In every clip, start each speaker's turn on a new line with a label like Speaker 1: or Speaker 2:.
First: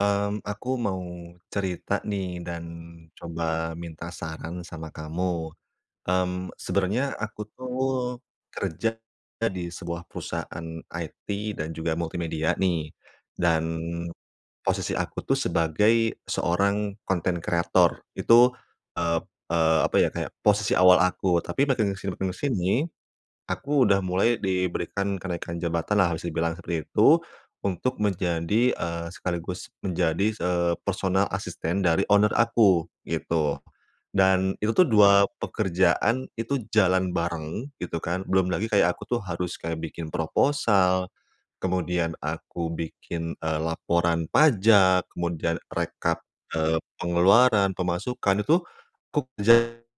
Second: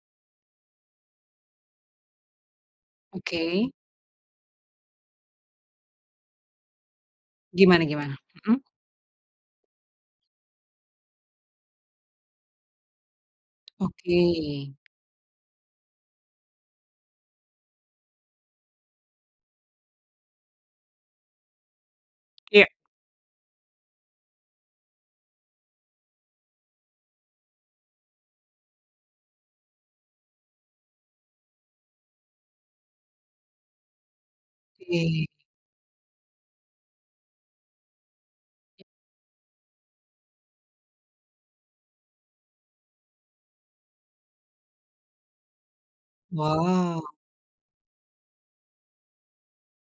Speaker 1: Mmm, aku mau cerita nih dan coba
Speaker 2: Oke.
Speaker 1: minta saran sama kamu, mmm, sebenernya aku tuh,
Speaker 2: Gimana gimana? Mhm.
Speaker 1: kerja di sebuah perusahaan IT dan juga multimedia nih, dan,
Speaker 2: Oke.
Speaker 1: posisi aku tuh sebagai seorang konten kreator itu, eee eee, apa ya kayak posisi awal aku tapi makin ke sini makin ke
Speaker 2: Iya.
Speaker 1: sini, aku udah mulai diberikan kenaikan jabatan lah bisa dibilang seperti itu, untuk menjadi, eee, sekaligus menjadi se personal asisten dari owner aku gitu, dan itu tuh
Speaker 2: Oke.
Speaker 1: 2 pekerjaan itu jalan bareng gitu kan belum lagi
Speaker 2: Iya.
Speaker 1: kayak aku tuh harus kayak bikin proposal, kemudian aku bikin, eee, laporan pajak, kemudian rekap, eee,
Speaker 2: Wah.
Speaker 1: pengeluaran, pemasukan itu ku kerjain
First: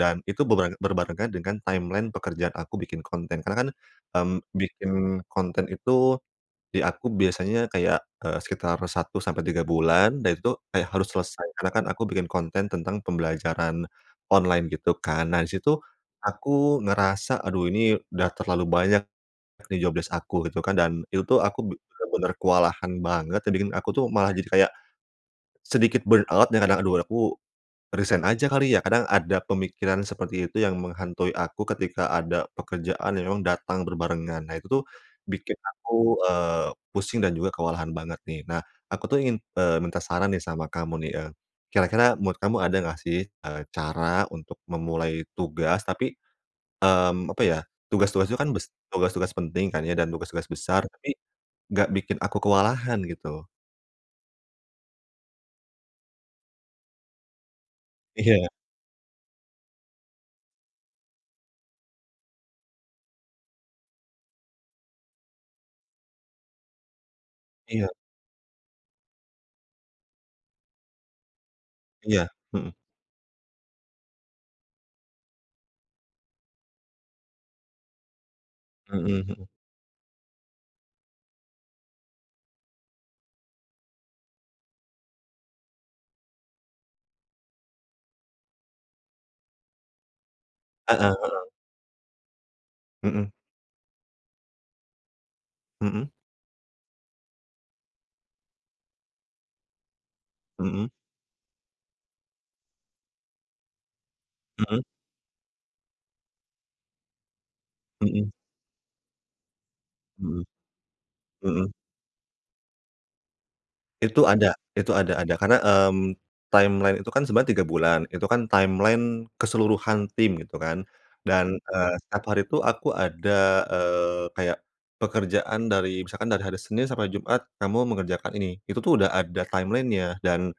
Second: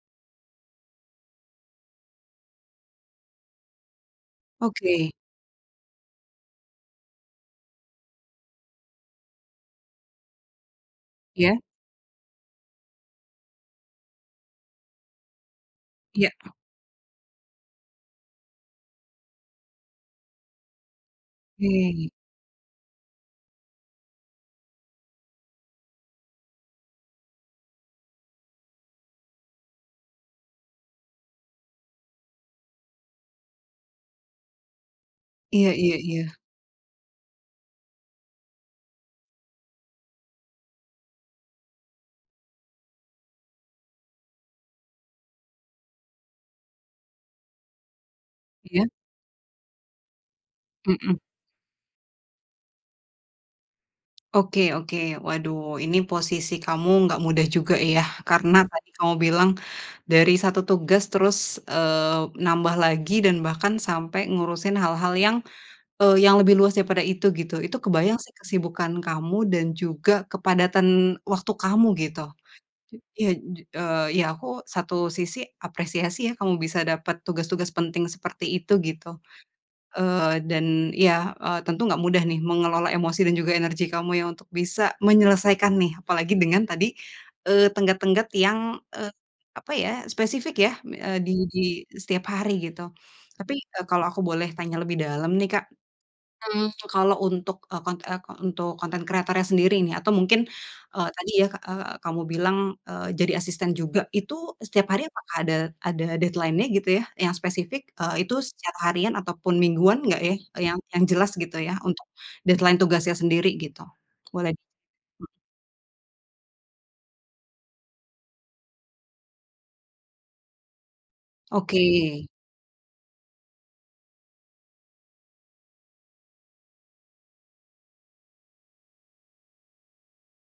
Speaker 1: dan itu berba berbarengan dengan timeline pekerjaan aku bikin konten karena kan, mmm, bikin
Speaker 2: Oke.
Speaker 1: konten itu, di aku biasanya kayak, eee, sekitar 1 sampai 3 bulan dan itu, eh, harus selesai
Speaker 2: Ya.
Speaker 1: karena kan aku bikin konten tentang pembelajaran, online gitu kan nah di situ,
Speaker 2: Iya.
Speaker 1: aku ngerasa aduh ini udah terlalu banyak, job desc aku gitu kan dan itu tuh aku
Speaker 2: Oke.
Speaker 1: bener-bener kewalahan banget dan bikin aku tuh malah jadi kayak. Sedikit burn out dan kadang aduh aku, resign aja kali ya kadang ada pemikiran seperti itu yang menghantui aku ketika ada pekerjaan yang memang datang berbarengan nah itu tuh, bikin
Speaker 2: Iya iya
Speaker 1: aku,
Speaker 2: iya.
Speaker 1: eee, pusing dan juga kewalahan banget nih nah aku tuh ingin, eee, minta saran nih sama kamu nih, eee, kira-kira menurut kamu ada enggak sih, eee, cara untuk memulai tugas tapi, mmm, apa ya tugas-tugas itu kan bes
Speaker 2: Iya.
Speaker 1: tugas-tugas penting kan ya dan tugas-tugas besar tapi,
Speaker 2: Mhm.
Speaker 1: enggak bikin aku kewalahan gitu.
Speaker 2: Oke oke waduh ini posisi kamu nggak mudah juga ya
Speaker 1: Iya.
Speaker 2: karena tadi kamu bilang, dari 1 tugas terus, eee, nambah lagi dan bahkan sampai ngurusin hal-hal yang, eee, yang lebih luas daripada itu gitu, itu
Speaker 1: Iya.
Speaker 2: kebayang sih kesibukan kamu dan juga kepadatan waktu kamu gitu,
Speaker 1: Iya, mhm.
Speaker 2: iya, eee, ya aku satu sisi apresiasi ya kamu bisa dapat tugas-tugas penting seperti itu
Speaker 1: Mhm
Speaker 2: gitu,
Speaker 1: mhm.
Speaker 2: eee, dan ya, eee, tentu enggak mudah nih mengelola emosi dan juga energi kamu ya untuk bisa menyelesaikan nih apalagi dengan tadi, eee, tenggat-tenggat yang, eee, apa ya spesifik ya,
Speaker 1: Heeh
Speaker 2: eee, di
Speaker 1: heeh.
Speaker 2: di setiap hari gitu,
Speaker 1: Mhm.
Speaker 2: tapi, eee, kalau aku boleh tanya lebih dalam nih Kak,
Speaker 1: Mhm.
Speaker 2: mmm, kalau untuk, eee, kon eee, untuk konten kreatornya sendiri nih atau mungkin,
Speaker 1: Mhm.
Speaker 2: eee, tadi ya, eee, kamu bilang, eee, jadi asisten juga itu
Speaker 1: Mhm.
Speaker 2: setiap hari apakah ada ada deadline-nya gitu ya? Yang spesifik, eee,
Speaker 1: Mhm.
Speaker 2: itu setiap harian ataupun mingguan enggak ya?
Speaker 1: Mhm.
Speaker 2: Yang yang jelas gitu
Speaker 1: Mhm.
Speaker 2: ya untuk, deadline-nya tugasnya sendiri gitu?
Speaker 1: Itu
Speaker 2: Boleh
Speaker 1: ada
Speaker 2: nih,
Speaker 1: itu ada
Speaker 2: mhm.
Speaker 1: ada karena, mmm, timeline itu kan sebenarnya 3 bulan itu kan timeline keseluruhan tim gitu kan, dan, eee, 1
Speaker 2: Oke.
Speaker 1: hari itu aku ada, eee, kayak, pekerjaan dari misalkan dari hari Senin sampai Jumat kamu mengerjakan ini itu tuh udah ada timeline-nya dan,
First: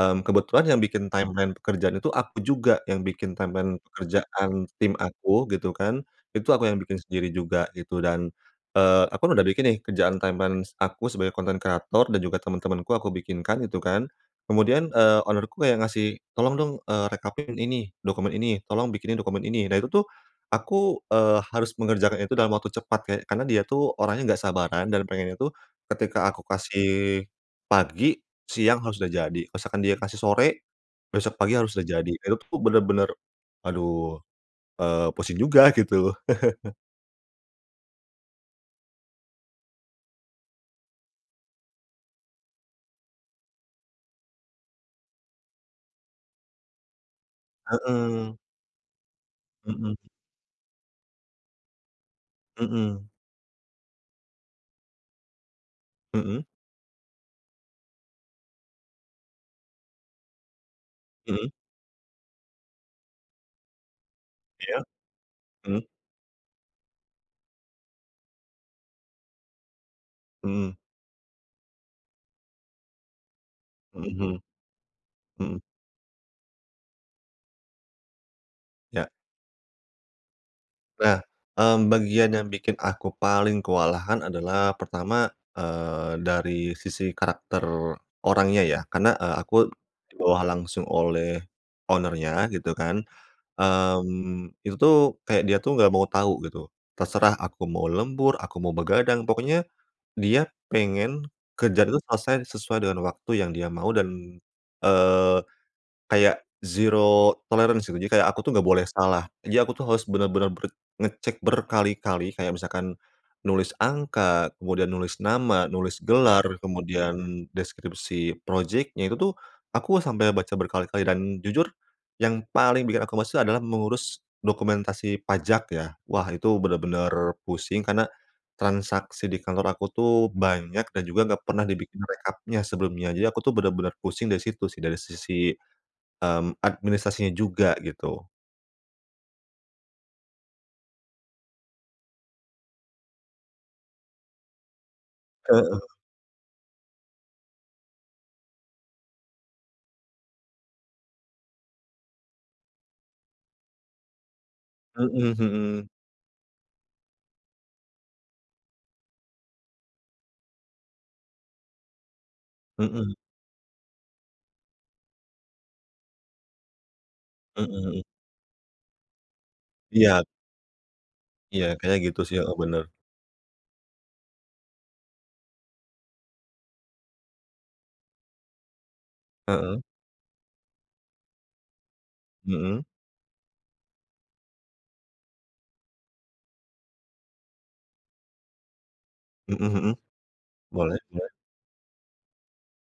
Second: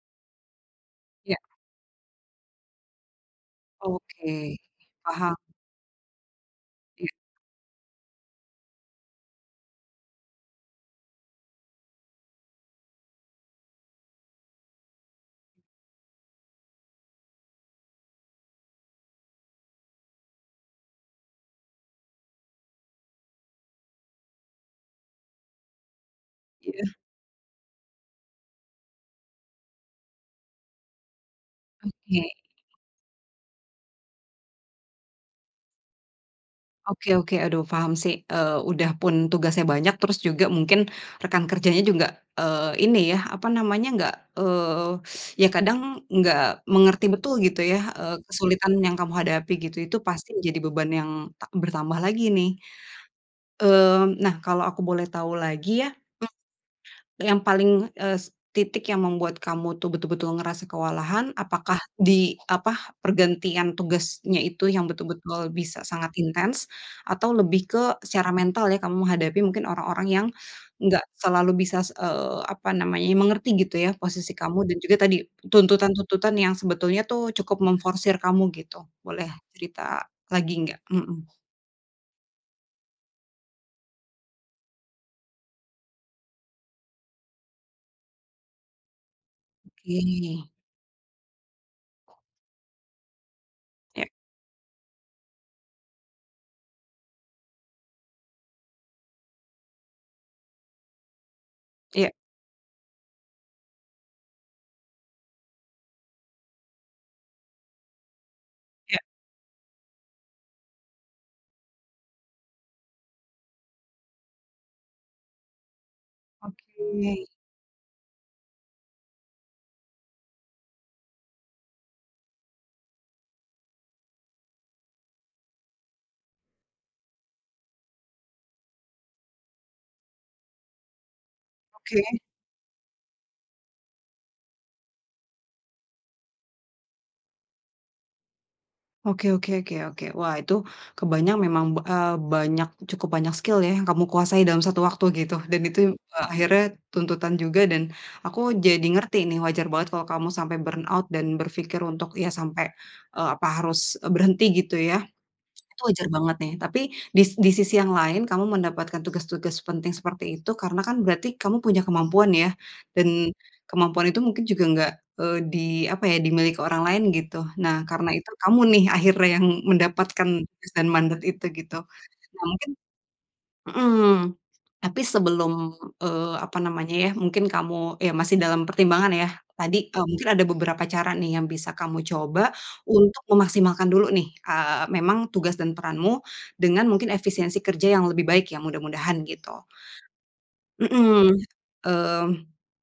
Speaker 1: mmm, kebetulan yang bikin
Speaker 2: Ya.
Speaker 1: timeline pekerjaan itu aku juga yang bikin timeline
Speaker 2: Oke,
Speaker 1: pekerjaan tim
Speaker 2: paham.
Speaker 1: aku gitu kan, itu aku yang bikin
Speaker 2: Iya.
Speaker 1: sendiri juga gitu dan, eee, aku udah bikin nih kerjaan timeline aku sebagai konten kreator dan juga temen-temanku aku bikinkan gitu kan, kemudian, eee, owner-ku yang ngasih, "Tolong dong," eee, "rekapin ini, dokumen ini." "Tolong bikinin dokumen ini," nah itu tuh, aku, eee, harus mengerjakan itu dalam waktu cepat ke karena dia tuh orangnya enggak sabaran dan pengennya tuh, ketika aku
Speaker 2: Iya.
Speaker 1: kasih, pagi, siang harus udah jadi misalkan dia kasih sore, besok pagi harus udah jadi
Speaker 2: Oke.
Speaker 1: itu tuh bener-bener, aduh, eee, pusing juga gitu.
Speaker 2: Oke oke aduh paham sih, eee, udah pun tugasnya banyak terus juga mungkin rekan kerjanya juga, eee, ini ya apa namanya nggak, eee, ya kadang enggak mengerti betul gitu ya, eee,
Speaker 1: Heeh.
Speaker 2: kesulitan yang kamu hadapi gitu,
Speaker 1: Mhm.
Speaker 2: itu pasti menjadi beban yang ta bertambah lagi nih,
Speaker 1: Mhm.
Speaker 2: eee, nah kalau aku boleh tahu lagi ya,
Speaker 1: Mhm.
Speaker 2: yang paling, eee, titik yang membuat kamu tuh betul-betul ngerasa kewalahan
Speaker 1: Mhm.
Speaker 2: apakah di apa pergantian tugasnya itu
Speaker 1: Iya,
Speaker 2: yang betul-betul bisa
Speaker 1: mhm.
Speaker 2: sangat intens, atau lebih ke secara mental ya kamu menghadapi mungkin orang-orang yang,
Speaker 1: Mhm.
Speaker 2: enggak selalu bisa, eee, apa namanya mengerti gitu ya
Speaker 1: Mhm
Speaker 2: posisi
Speaker 1: mhm.
Speaker 2: kamu dan juga tadi,
Speaker 1: Mhm.
Speaker 2: tuntutan-tuntutan yang sebetulnya tuh cukup memforsir kamu gitu?
Speaker 1: Ya.
Speaker 2: Boleh cerita lagi enggak?
Speaker 1: Nah,
Speaker 2: Mhm.
Speaker 1: mmm, bagian yang bikin aku paling kewalahan adalah pertama, eee, dari sisi karakter, orangnya ya karena, eee, aku, dibawah
Speaker 2: Oke.
Speaker 1: langsung oleh, owner-nya gitu kan,
Speaker 2: Ya.
Speaker 1: mmm, itu tuh kayak dia tuh enggak mau tau gitu, terserah aku mau lembur, aku mau begadang pokoknya, dia pengen, kerjaan itu
Speaker 2: Iya.
Speaker 1: selesai sesuai dengan waktu yang dia mau dan, eee, kayak zero tolerance gitu jadi kayak aku tuh enggak boleh
Speaker 2: Ya.
Speaker 1: salah, jadi aku tuh harus bener-bener ber ngecek berkali-kali kayak misalkan, nulis angka, kemudian nulis nama, nulis gelar,
Speaker 2: Oke.
Speaker 1: kemudian deskripsi projectnya, itu tuh, aku sampai baca berkali-kali dan jujur, yang paling bikin aku males itu adalah mengurus dokumentasi pajak ya, wah itu bener-bener pusing karena, transaksi di kantor aku tuh banyak dan juga enggak pernah dibikin
Speaker 2: Oke.
Speaker 1: rekapnya sebelumnya, jadi aku tuh bener-bener pusing dari situ sih dari sisi, mmm, administrasinya juga gitu.
Speaker 2: Oke oke oke oke. Wah, itu, kebayang memang be e banyak, cukup banyak skill ya yang kamu kuasai dalam 1 waktu, gitu. Dan
Speaker 1: Heeh.
Speaker 2: itu, e akhirnya, tuntutan juga dan, aku jadi ngerti nih, wajar banget kalau kamu sampai burnout dan berpikir untuk ya sampai, e apa harus, berhenti gitu ya,
Speaker 1: Mhm
Speaker 2: itu
Speaker 1: mhm.
Speaker 2: wajar banget nih, tapi, dis di sisi yang lain kamu mendapatkan tugas-tugas penting seperti itu, karena kan berarti kamu punya kemampuan ya, dan,
Speaker 1: Mhm.
Speaker 2: kemampuan itu mungkin juga enggak, eee, di, apa ya, dimiliki orang lain gitu.
Speaker 1: Mhm
Speaker 2: Nah,
Speaker 1: mhm.
Speaker 2: karena itu kamu nih akhirnya yang
Speaker 1: Iya.
Speaker 2: mendapatkan tugas dan mandat itu,
Speaker 1: Iya,
Speaker 2: gitu.
Speaker 1: kayak gitu sih,
Speaker 2: Nah
Speaker 1: heeh,
Speaker 2: mungkin
Speaker 1: benar.
Speaker 2: hmm, tapi sebelum, eee, apa namanya ya, mungkin kamu, ya masih dalam pertimbangan ya. Tadi,
Speaker 1: Heeh.
Speaker 2: e mungkin ada beberapa cara nih yang bisa kamu coba,
Speaker 1: Hmm.
Speaker 2: untuk memaksimalkan dulu nih, eee, memang tugas dan peranmu, dengan mungkin efisiensi kerja yang lebih baik ya, mudah-mudahan gitu.
Speaker 1: Mhm mhm, boleh
Speaker 2: Mhm,
Speaker 1: boleh.
Speaker 2: mmm,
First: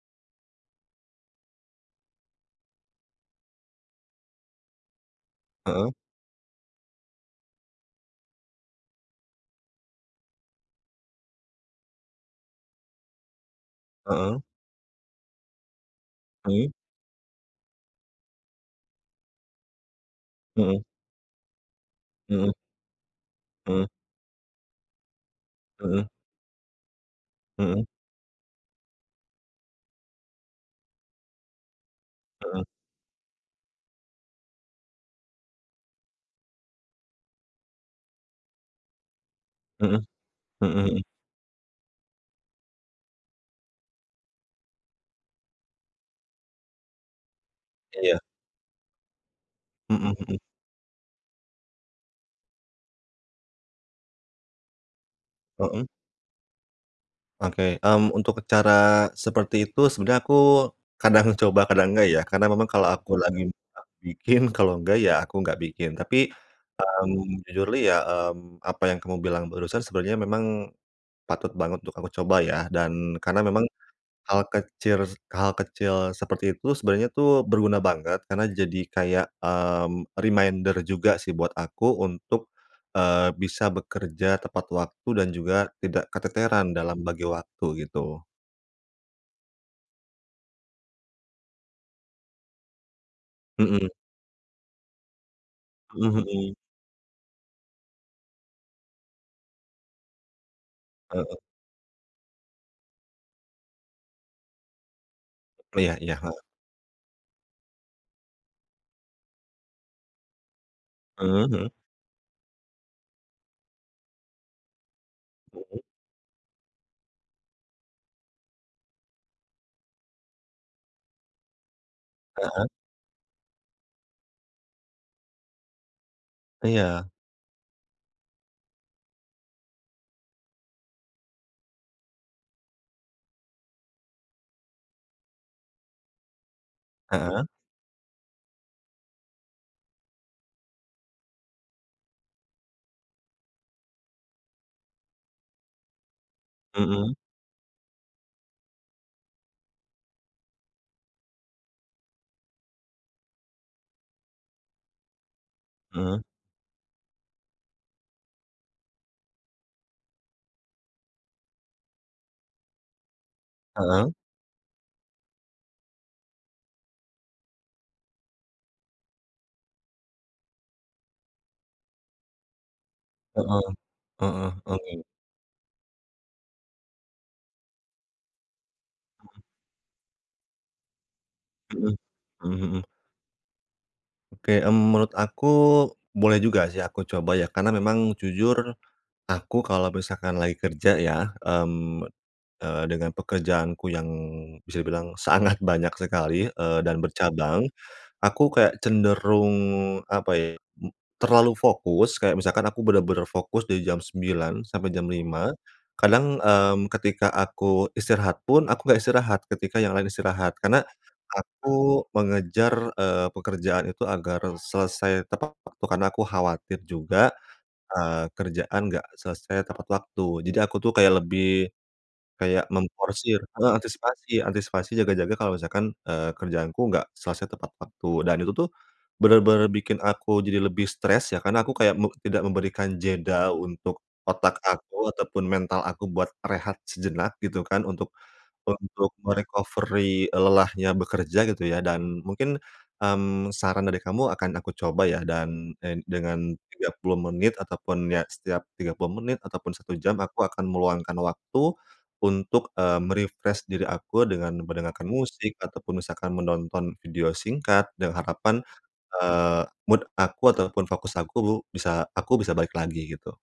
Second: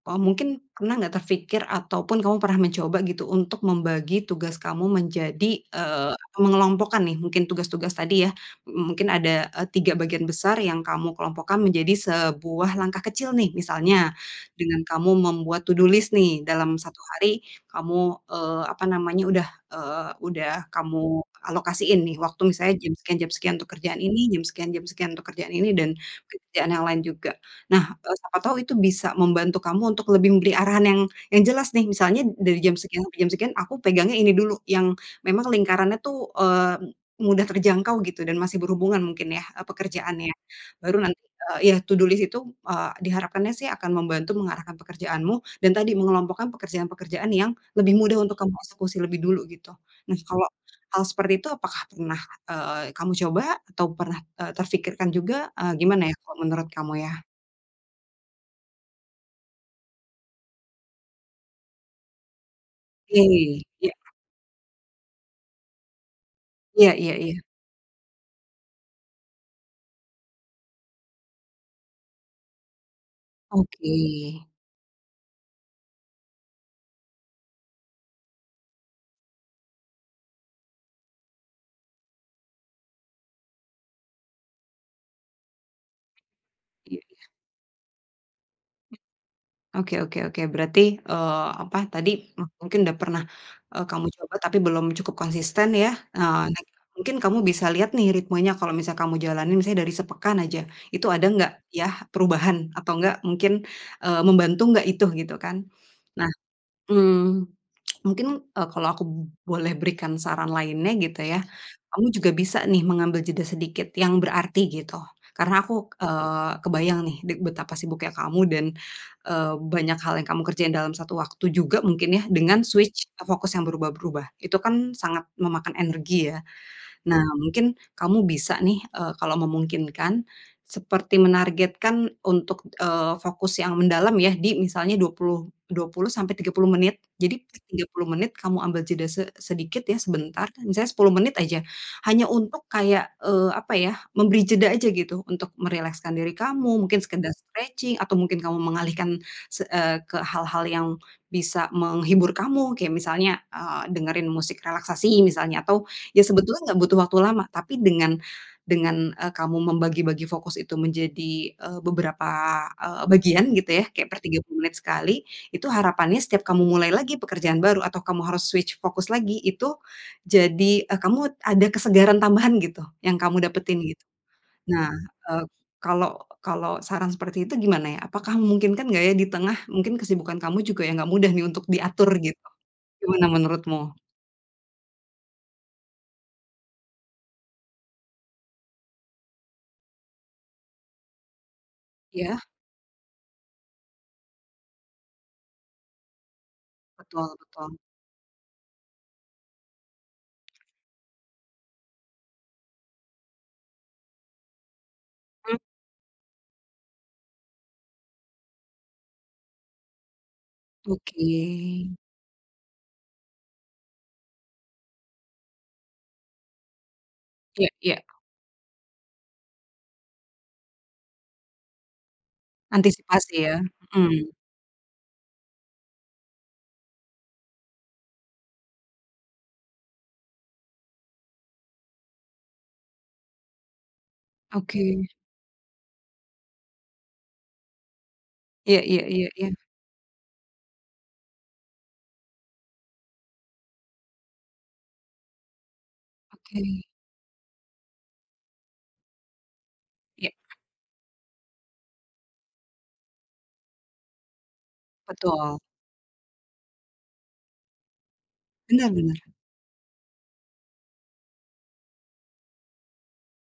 Speaker 2: oh, mungkin, pernah enggak terpikir ataupun kamu pernah mencoba gitu, untuk membagi tugas kamu menjadi,
Speaker 1: Heeh.
Speaker 2: eee, mengelompokkan nih, mungkin tugas-tugas tadi ya, m mungkin ada, e 3 bagian besar yang kamu kelompokkan menjadi sebuah langkah kecil nih. Misalnya,
Speaker 1: Heeh.
Speaker 2: dengan kamu membuat to do list nih,
Speaker 1: Oke.
Speaker 2: dalam 1 hari kamu, eee, apa namanya, udah, eee, udah
Speaker 1: Hmm.
Speaker 2: kamu, alokasiin nih waktu
Speaker 1: Hmm.
Speaker 2: misalnya jam sekian jam sekian untuk
Speaker 1: Mmm.
Speaker 2: kerjaan ini, jam sekian jam sekian untuk kerjaan ini dan
Speaker 1: Mhm.
Speaker 2: mungkin pekerjaan yang lain juga.
Speaker 1: Hmm.
Speaker 2: Nah, e siapa tahu itu bisa membantu kamu untuk lebih memberi arahan yang yang jelas nih. Misalnya dari
Speaker 1: Hmm.
Speaker 2: jam sekian sampai jam sekian aku pegangnya ini dulu, yang memang lingkarannya tuh, eee, m mudah terjangkau gitu dan masih berhubungan mungkin ya, e
Speaker 1: Mhm,
Speaker 2: pekerjaannya.
Speaker 1: hmm hmm.
Speaker 2: Baru nanti, eee, ya, to do list, itu, eee, diharapkannya sih akan membantu mengarahkan pekerjaanmu, dan tadi mengelompokkan pekerjaan-pekerjaan yang, lebih
Speaker 1: Iya.
Speaker 2: mudah untuk kamu eksekusi lebih dulu gitu.
Speaker 1: Hmm
Speaker 2: Nah
Speaker 1: hmm.
Speaker 2: kalau, hal seperti itu apakah pernah, eee, kamu coba? Atau pernah e terpikirkan juga, ah,
Speaker 1: Hmm.
Speaker 2: gimana ya kalau menurut kamu ya?
Speaker 1: Oke, mmm, untuk cara, seperti itu sebenarnya aku, kadang coba, kadang enggak ya. Karena memang kalau aku lagi
Speaker 2: Ih,
Speaker 1: nggak
Speaker 2: iya.
Speaker 1: bikin, kalau enggak ya aku enggak bikin. Tapi,
Speaker 2: Iya iya iya.
Speaker 1: mmm, jujurly ya, mmm, apa yang kamu bilang barusan sebenarnya memang, patut banget untuk aku coba ya. Dan, karena memang,
Speaker 2: Oke.
Speaker 1: hal kecir hal kecil seperti itu, sebenarnya tuh, berguna banget, karena jadi kayak, mmm, reminder juga sih buat aku untuk, eee, bisa bekerja tepat waktu dan juga, tidak keteteran dalam
Speaker 2: Iya
Speaker 1: bagi
Speaker 2: iya.
Speaker 1: waktu gitu.
Speaker 2: Oke oke oke, berarti, eee, apa tadi, m mungkin udah pernah, eee,
Speaker 1: Mhm
Speaker 2: kamu coba tapi belum cukup konsisten, ya.
Speaker 1: Mhm mhm.
Speaker 2: Next time mungkin kamu bisa lihat, nih, ritmenya, kalau misal kamu jalanin misalnya dari sepekan aja, itu ada
Speaker 1: Heeh.
Speaker 2: nggak, ya, perubahan. Atau nggak, mungkin, eee, membantu nggak itu, gitu, kan.
Speaker 1: Iya iya,
Speaker 2: Nah,
Speaker 1: heeh.
Speaker 2: mmm, mungkin, eee, kalau aku b boleh berikan saran lainnya gitu, ya.
Speaker 1: Eee, heeh.
Speaker 2: Kamu juga bisa, nih, mengambil jeda sedikit yang berarti, gitu. Karena
Speaker 1: Heeh.
Speaker 2: aku, eee, kebayang, nih, dig betapa sibuknya kamu, dan, eee, banyak hal yang kamu kerjain dalam satu waktu juga mungkin, ya, dengan
Speaker 1: Heeh.
Speaker 2: switch fokus yang berubah-berubah. Itu, kan, sangat memakan energi, ya.
Speaker 1: Iya.
Speaker 2: Nah, mungkin kamu bisa nih, eee, kalau memungkinkan, seperti menargetkan untuk, eee, fokus yang mendalam, ya, di misalnya 20 20 sampai 30 menit. Jadi,
Speaker 1: Heeh.
Speaker 2: 30 menit kamu ambil jeda se sedikit, ya, sebentar misalnya 10 menit aja. Hanya untuk kayak, eee, apa, ya, memberi jeda aja gitu, untuk merilekskan diri kamu, mungkin
Speaker 1: Mhm.
Speaker 2: sekedar stretching, atau mungkin kamu mengalihkan se eee, ke hal-hal yang bisa menghibur kamu. Kayak misalnya, eee, dengerin musik relaksasi misalnya, atau,
Speaker 1: Heeh.
Speaker 2: ya, sebetulnya enggak butuh waktu lama, tapi dengan dengan, eee, kamu membagi-bagi fokus itu menjadi, eee, beberapa, eee, bagian gitu, ya. Kayak
Speaker 1: Heeh.
Speaker 2: per 30 menit sekali, itu harapannya setiap kamu mulai lagi pekerjaan baru atau kamu harus switch fokus lagi, itu jadi, eee, kamu ada kesegaran tambahan gitu, yang kamu
Speaker 1: Heeh.
Speaker 2: dapetin, gitu.
Speaker 1: Heeh,
Speaker 2: Nah,
Speaker 1: oke.
Speaker 2: eee, kalau kalau saran seperti itu gimana, ya? Apakah memungkinkan nggak, ya, di
Speaker 1: Heeh.
Speaker 2: tengah mungkin kesibukan kamu juga yang enggak mudah, nih, untuk
Speaker 1: Mhm,
Speaker 2: diatur, gitu?
Speaker 1: mhm mhm.
Speaker 2: Gimana menurutmu?
Speaker 1: Oke, mmm, menurut aku, boleh juga sih aku coba ya, karena memang, jujur, aku kalo misalkan lagi kerja ya, mmm,
Speaker 2: Iya.
Speaker 1: eee, dengan pekerjaanku yang, bisa dibilang sangat banyak sekali, eee, dan
Speaker 2: Betul
Speaker 1: bercabang.
Speaker 2: betul.
Speaker 1: Aku kayak cenderung, apa ya, m terlalu fokus, kayak misalkan aku benar-benar fokus dari jam 9, sampai jam 5.
Speaker 2: Mmm.
Speaker 1: Kadang, mmm, ketika aku istirahat pun, aku enggak istirahat, ketika yang lain istirahat. Karena,
Speaker 2: Oke.
Speaker 1: aku mengejar, eee, pekerjaan itu agar selesai tepat waktu karena aku khawatir juga,
Speaker 2: Iya iya.
Speaker 1: eee, kerjaan enggak selesai tepat waktu. Jadi aku tuh kayak lebih, kayak
Speaker 2: Antisipasi
Speaker 1: memforsir,
Speaker 2: ya?
Speaker 1: heeh,
Speaker 2: Mmm.
Speaker 1: antisipasi antisipasi jaga-jaga kalau misalkan, eee, kerjaanku enggak selesai tepat waktu. Dan itu tuh, benar-benar bikin aku jadi lebih stres ya karena aku kayak, mu tidak memberikan jeda untuk, otak
Speaker 2: Oke.
Speaker 1: aku ataupun mental aku buat rehat sejenak gitu kan, untuk
Speaker 2: Iya iya
Speaker 1: untuk
Speaker 2: iya
Speaker 1: me
Speaker 2: iya.
Speaker 1: recovery, e lelahnya bekerja gitu ya. Dan mungkin, mmm, saran dari kamu akan aku coba ya, dan en dengan
Speaker 2: Oke.
Speaker 1: 30 menit ataupun ya, setiap 30 menit ataupun 1 jam
Speaker 2: Ya.
Speaker 1: aku akan meluangkan waktu, untuk, eee, me refresh diri aku dengan mendengarkan musik
Speaker 2: Betul.
Speaker 1: ataupun misalkan menonton video singkat, dengan harapan,
Speaker 2: Benar benar.
Speaker 1: eee, mood aku ataupun fokus aku, bisa aku bisa balik lagi gitu.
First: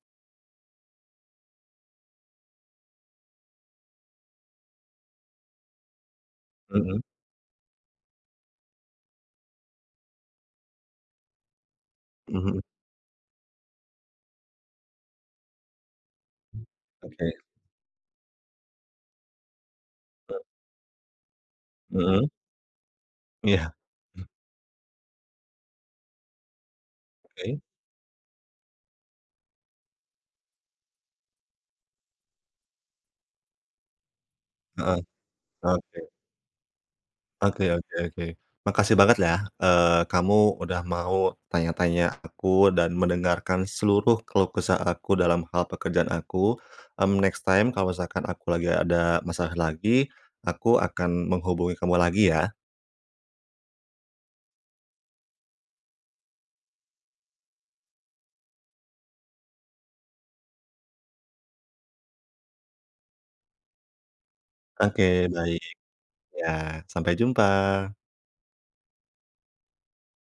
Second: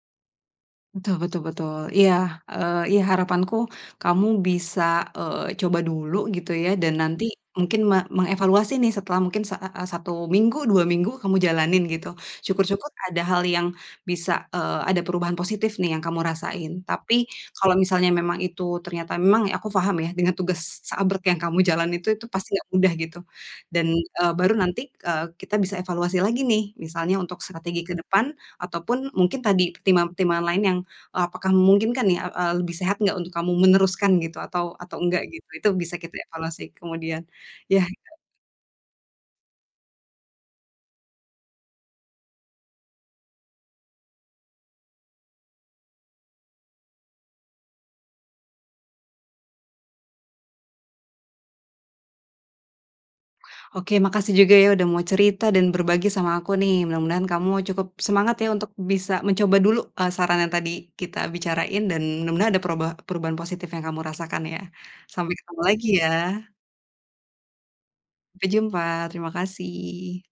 Speaker 2: Betul betul betul. Iya, eee, iya, harapanku kamu bisa, eee, coba dulu gitu, ya, dan
Speaker 1: Heeh.
Speaker 2: nanti mungkin me mengevaluasi, nih, setelah mungkin sa a a 1 minggu, 2 minggu kamu jalanin gitu.
Speaker 1: Heeh.
Speaker 2: Syukur-syukur ada hal yang bisa eee, ada perubahan positif, nih, yang kamu rasain. Tapi
Speaker 1: Oke.
Speaker 2: kalau misalnya memang itu ternyata memang aku paham, ya, dengan
Speaker 1: [unintelligible]
Speaker 2: tugas seabrek yang kamu jalan itu, itu
Speaker 1: Heeh.
Speaker 2: pasti nggak mudah gitu.
Speaker 1: Iya.
Speaker 2: Dan, eee, baru nanti, eee, kita bisa evaluasi lagi, nih, misalnya untuk
Speaker 1: Oke.
Speaker 2: strategi ke depan, ataupun mungkin tadi pertimbangan-pertimbangan lain yang, eee, apakah memungkinkan, nih, eee, lebih sehat enggak untuk kamu meneruskan gitu, atau
Speaker 1: Heeh,
Speaker 2: atau enggak gitu. Itu bisa
Speaker 1: oke.
Speaker 2: kita evaluasi kemudian,
Speaker 1: Oke
Speaker 2: yah
Speaker 1: oke oke. Makasih banget, ya, eee, kamu udah mau tanya-tanya aku dan mendengarkan seluruh keluh kesah aku dalam hal pekerjaan aku. Mmm, next time kalau misalkan aku lagi ada masalah lagi, aku akan menghubungi kamu lagi, ya.
Speaker 2: Oke, makasih juga, ya, udah mau cerita dan berbagi sama aku, nih. Mudah-mudahan kamu cukup semangat, ya, untuk bisa mencoba dulu, eee, saran yang tadi kita bicarain dan mudah-mudahan ada perubah perubahan positif yang kamu rasakan, ya.
Speaker 1: Oke,
Speaker 2: Sampai
Speaker 1: baik.
Speaker 2: ketemu lagi,
Speaker 1: Iya,
Speaker 2: ya.
Speaker 1: sampai jumpa.
Speaker 2: Sampai jumpa, terima kasih.